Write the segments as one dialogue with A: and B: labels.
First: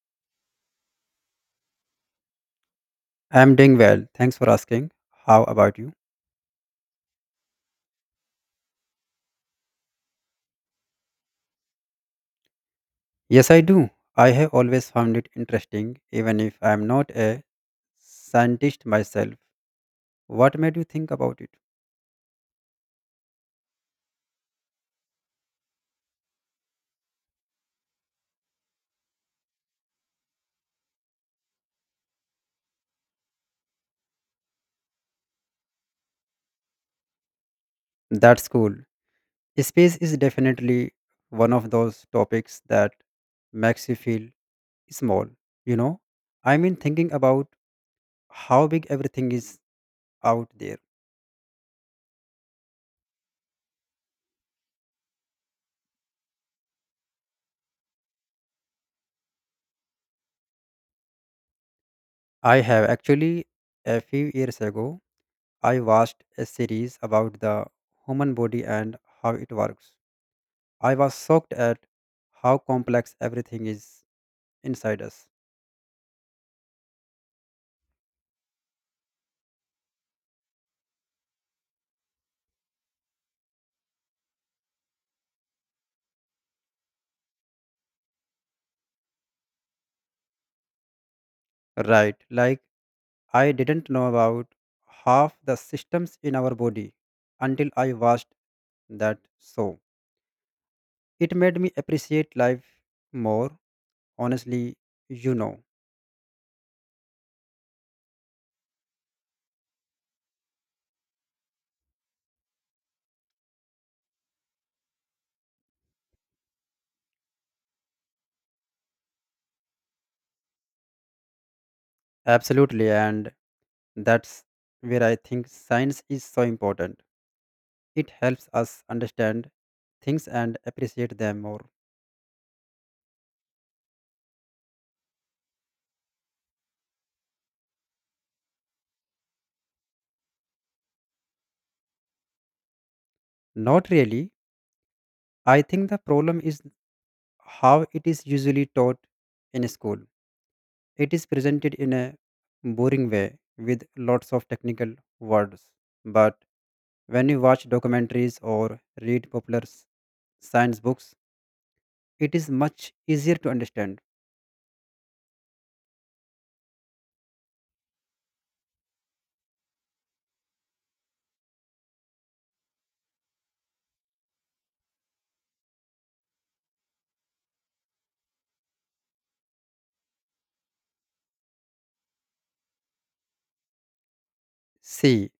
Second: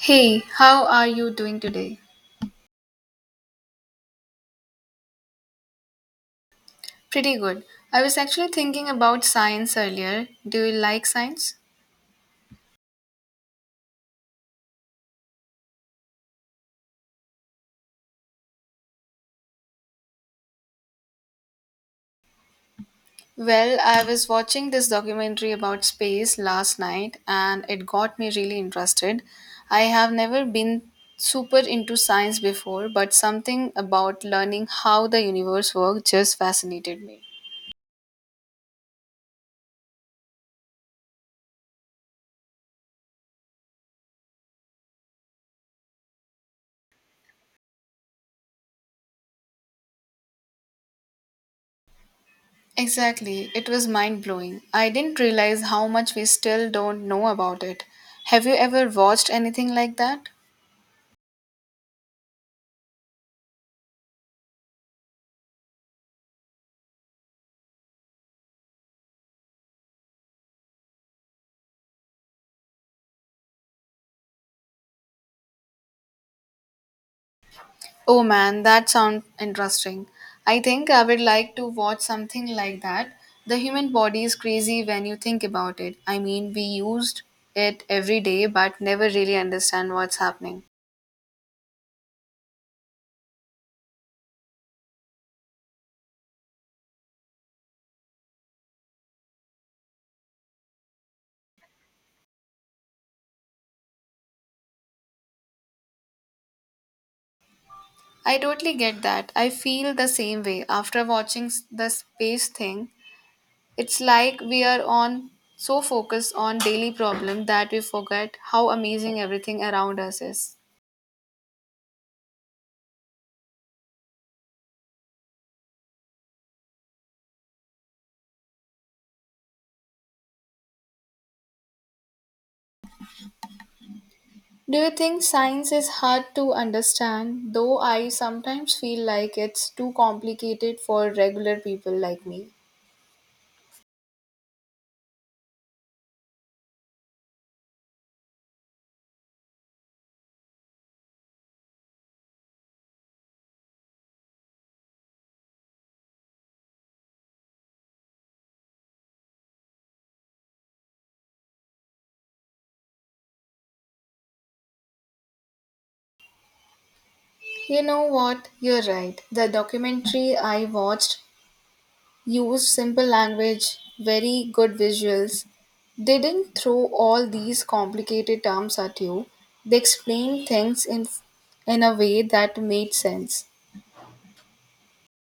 A: Hey, how are you doing today?
B: I'm doing well. Thanks for asking. How about you?
A: Pretty good. I was actually thinking about science earlier. Do you like science?
B: Yes, I do. I have always found it interesting, even if I'm not a scientist myself. What made you think about it?
A: Well, I was watching this documentary about space last night and it got me really interested. I have never been super into science before, but something about learning how the universe works just fascinated me.
B: That's cool. Space is definitely one of those topics that makes you feel small. You know, I mean, thinking about how big everything is out there.
A: Exactly, it was mind blowing. I didn't realize how much we still don't know about it. Have you ever watched anything like that?
B: I have actually, a few years ago, I watched a series about the human body and how it works. I was shocked at how complex everything is inside us.
A: Oh man, that sounds interesting. I think I would like to watch something like that. The human body is crazy when you think about it. I mean, we used it every day but never really understand what's happening.
B: Right, like I didn't know about half the systems in our body until I watched that show. It made me appreciate life more, honestly, you know.
A: I totally get that. I feel the same way after watching the space thing. It's like we are on so focused on daily problem that we forget how amazing everything around us is.
B: Absolutely, and that's where I think science is so important. It helps us understand things and appreciate them more.
A: Do you think science is hard to understand? Though I sometimes feel like it's too complicated for regular people like me.
B: Not really. I think the problem is how it is usually taught in school. It is presented in a boring way with lots of technical words. But when you watch documentaries or read science books, it is much easier to understand.
A: You know what? You're right. The documentary I watched used simple language, very good visuals. They didn't throw all these complicated terms at you. They explained things in a way that made sense.
B: See,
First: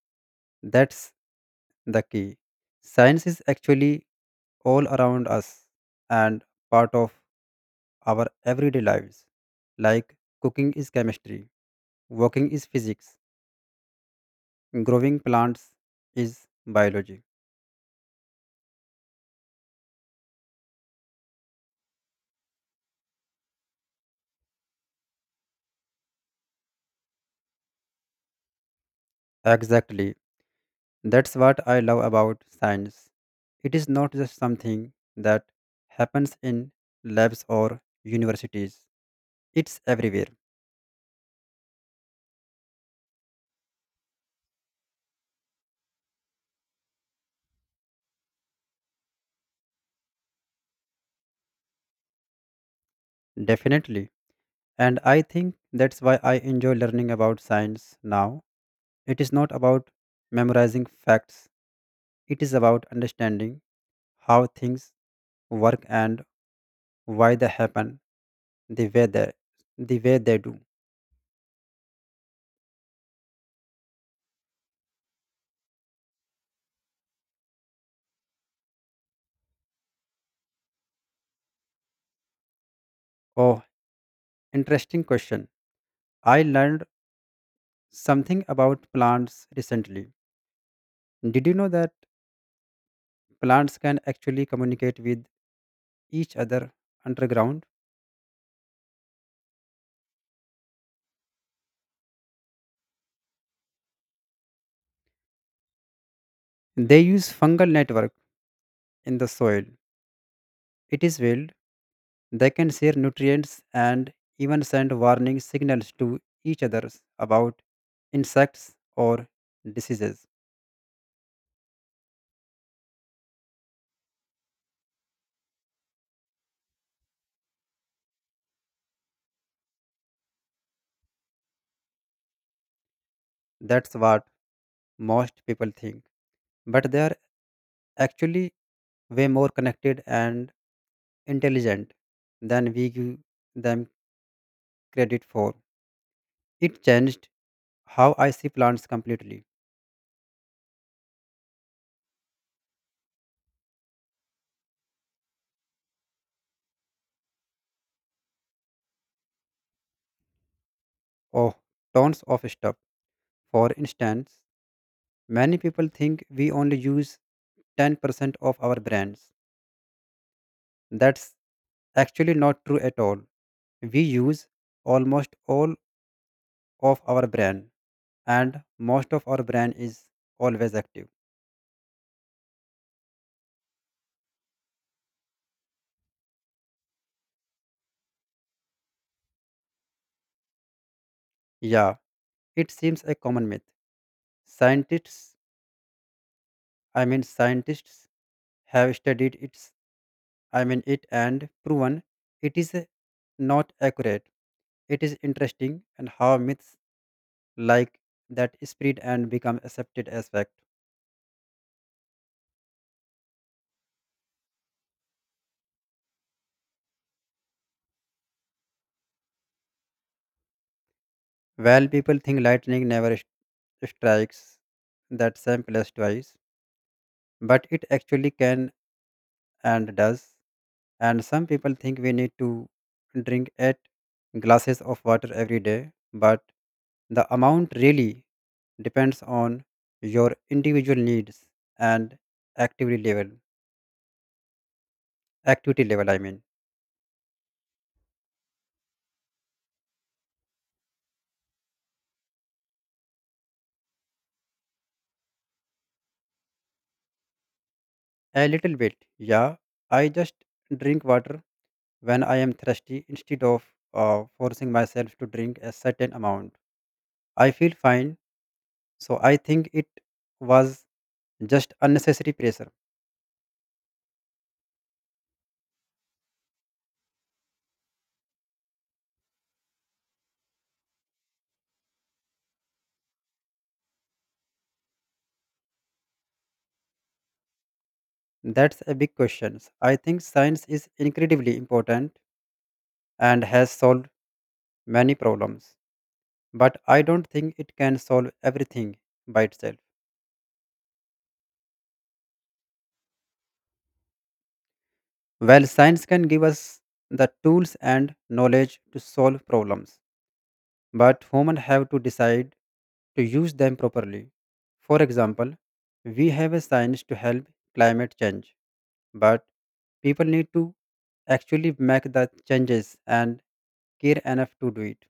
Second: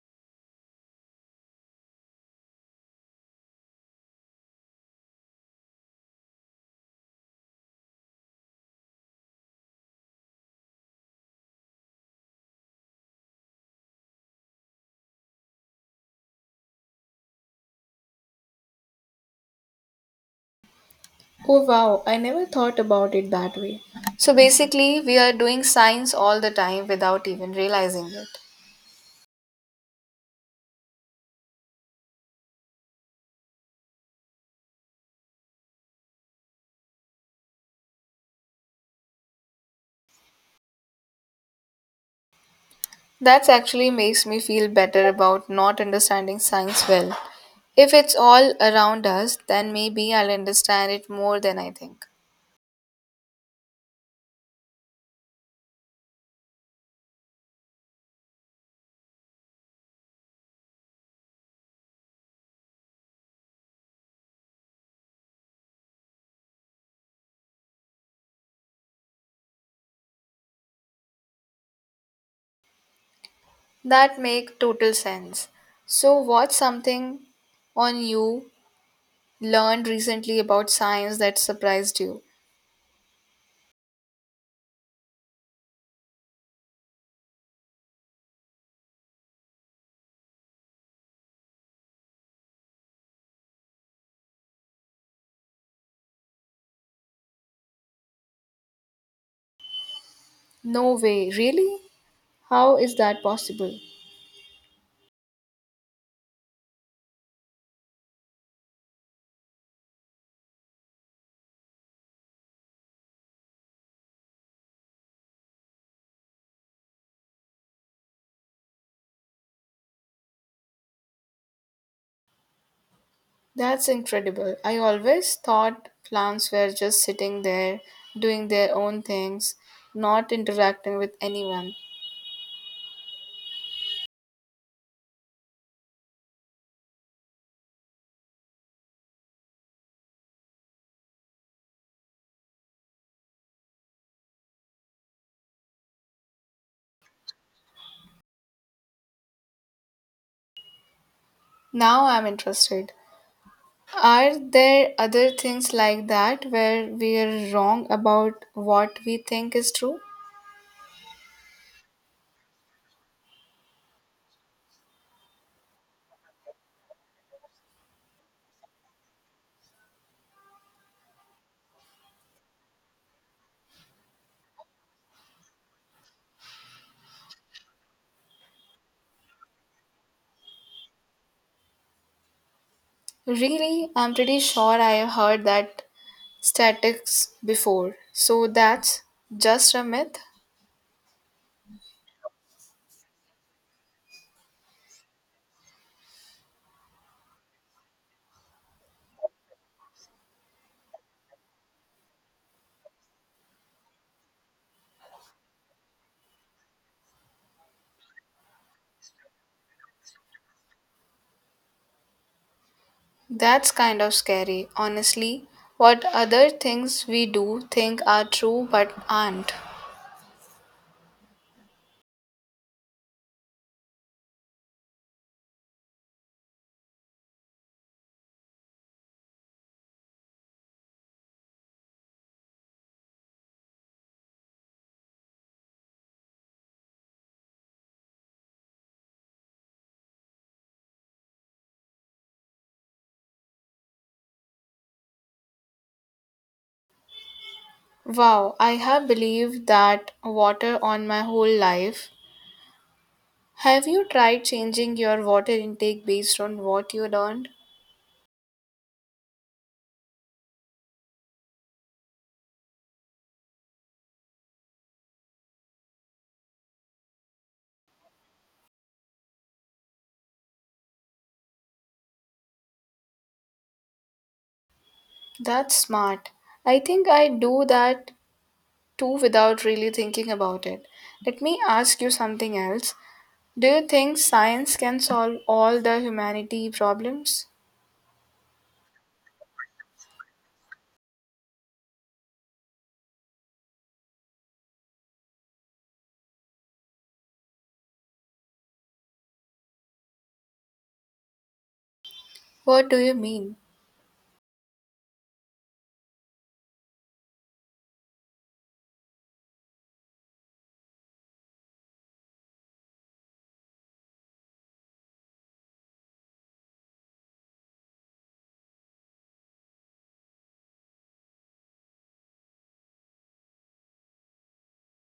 B: that's the key. Science is actually all around us and part of our everyday lives. Like cooking is chemistry, walking is physics, growing plants is biology.
A: Oh wow, I never thought about it that way. So basically, we are doing science all the time without even realizing it.
B: Exactly. That's what I love about science. It is not just something that happens in labs or universities, it's everywhere.
A: That actually makes me feel better about not understanding science well. If it's all around us, then maybe I'll understand it more than I think.
B: Definitely. And I think that's why I enjoy learning about science now. It is not about memorizing facts, it is about understanding how things work and why they happen the way they, the way they do.
A: That make total sense. So what's something on you learned recently about science that surprised you?
B: Oh, interesting question. I learned something about plants recently. Did you know that plants can actually communicate with each other underground?
A: No way, really? How is that possible?
B: They use fungal network in the soil. It is wild. They can share nutrients and even send warning signals to each other about insects or diseases.
A: That's incredible. I always thought plants were just sitting there doing their own things, not interacting with anyone.
B: That's what most people think. But they are actually way more connected and intelligent than we give them credit for. It changed how I see plants completely.
A: Now I'm interested. Are there other things like that where we're wrong about what we think is true?
B: Of tons of stuff. For instance, many people think we only use 10% of our brains. That's actually not true at all. We use almost all of our brain, and most of our brain is always active.
A: Really, I'm pretty sure I have heard that statics before. So that's just a myth?
B: Yeah, it seems a common myth. Scientists, scientists have studied it and proven it is not accurate. It is interesting and how myths like that spread and become accepted as fact.
A: That's kind of scary, honestly. What other things we do think are true but aren't.
B: While people think lightning never strikes that same place twice, but it actually can and does. And some people think we need to drink 8 glasses of water every day, but the amount really depends on your individual needs and activity level activity level.
A: Wow, I have believed that water on my whole life. Have you tried changing your water intake based on what you learned?
B: A little bit, yeah. I just drink water when I am thirsty instead of forcing myself to drink a certain amount. I feel fine, so I think it was just unnecessary pressure.
A: That's smart. I think I do that too without really thinking about it. Let me ask you something else. Do you think science can solve all the humanity problems?
B: That's a big question. I think science is incredibly important and has solved many problems, but I don't think it can solve everything by itself.
A: What do you mean?
B: Well, science can give us the tools and knowledge to solve problems but humans have to decide to use them properly. For example, we have a science to help climate change, but people need to actually make the changes and care enough to do it.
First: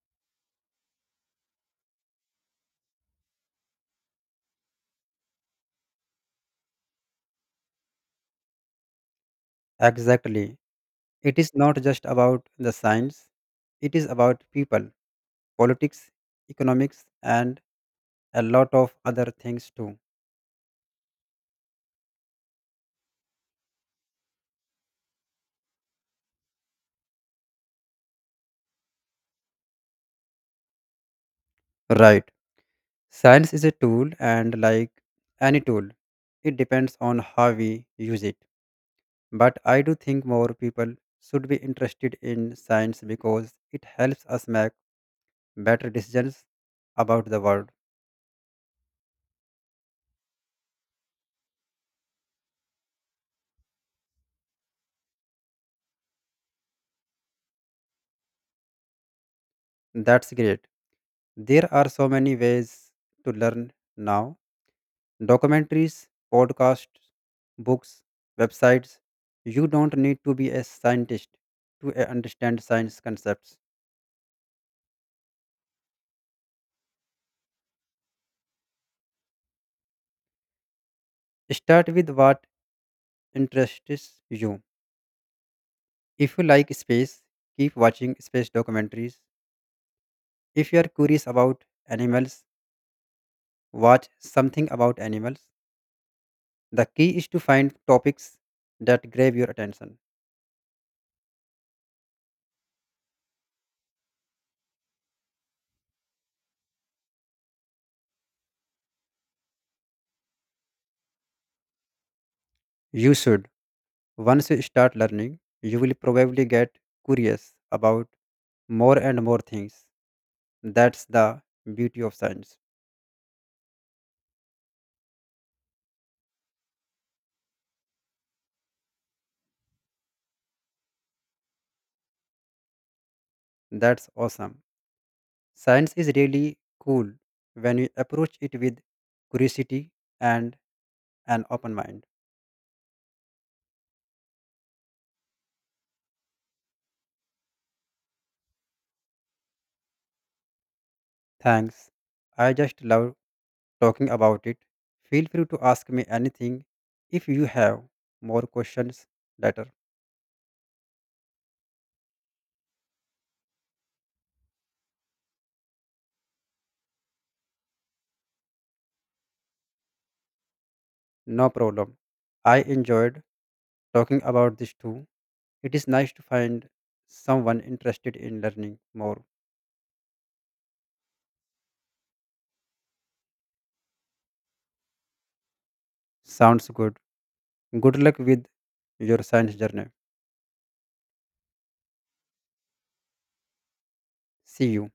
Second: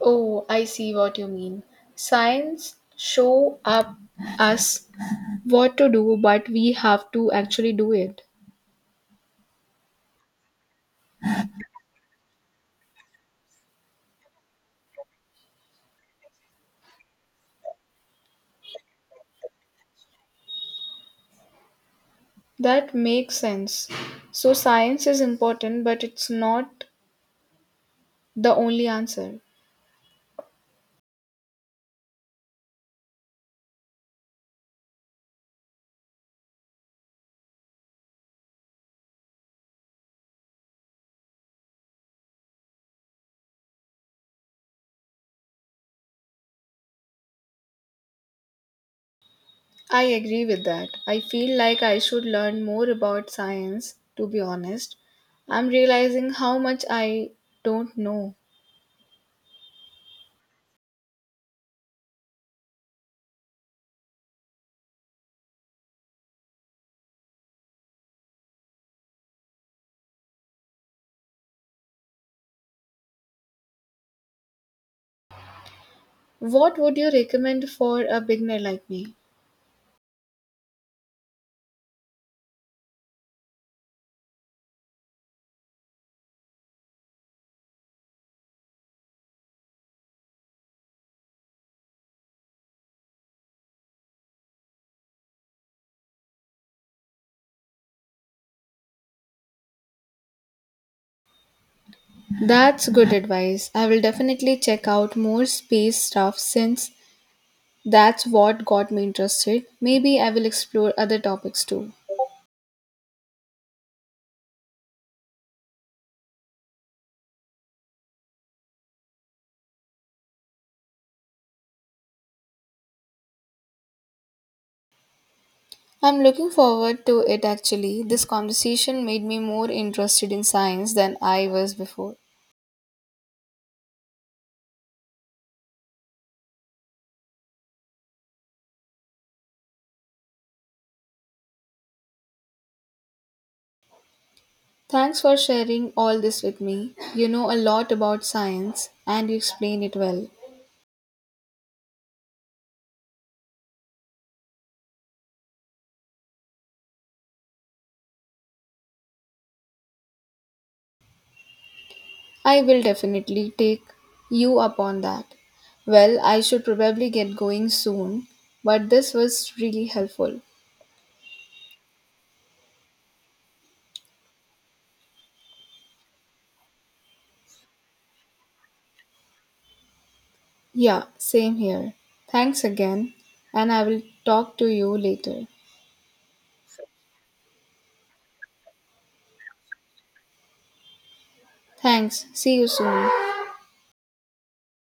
A: Oh, I see what you mean. Science show up us what to do, but we have to actually do it.
B: Exactly. It is not just about the science, it is about people, politics, economics, and a lot of other things too.
A: That makes sense. So, science is important, but it's not the only answer.
B: Right. Science is a tool, and like any tool, it depends on how we use it. But I do think more people should be interested in science because it helps us make better decisions about the world.
A: I agree with that. I feel like I should learn more about science, to be honest. I'm realizing how much I don't know.
B: That's great. There are so many ways to learn now: documentaries, podcasts, books, websites. You don't need to be a scientist to understand science concepts.
A: What would you recommend for a beginner like me?
B: Start with what interests you. If you like space, keep watching space documentaries. If you are curious about animals, watch something about animals. The key is to find topics that grab your attention.
A: That's good advice. I will definitely check out more space stuff since that's what got me interested. Maybe I will explore other topics too.
B: You should. Once you start learning, you will probably get curious about more and more things. That's the beauty of science.
A: I'm looking forward to it actually. This conversation made me more interested in science than I was before.
B: That's awesome. Science is really cool when you approach it with curiosity and an open mind.
A: Thanks for sharing all this with me. You know a lot about science and you explain it well.
B: Thanks. I just love talking about it. Feel free to ask me anything if you have more questions later.
A: I will definitely take you up on that. Well, I should probably get going soon, but this was really helpful.
B: No problem. I enjoyed talking about this too. It is nice to find someone interested in learning more.
A: Yeah, same here. Thanks again, and I will talk to you later.
B: Sounds good. Good luck with your science journey.
A: Thanks. See you soon.
B: See you.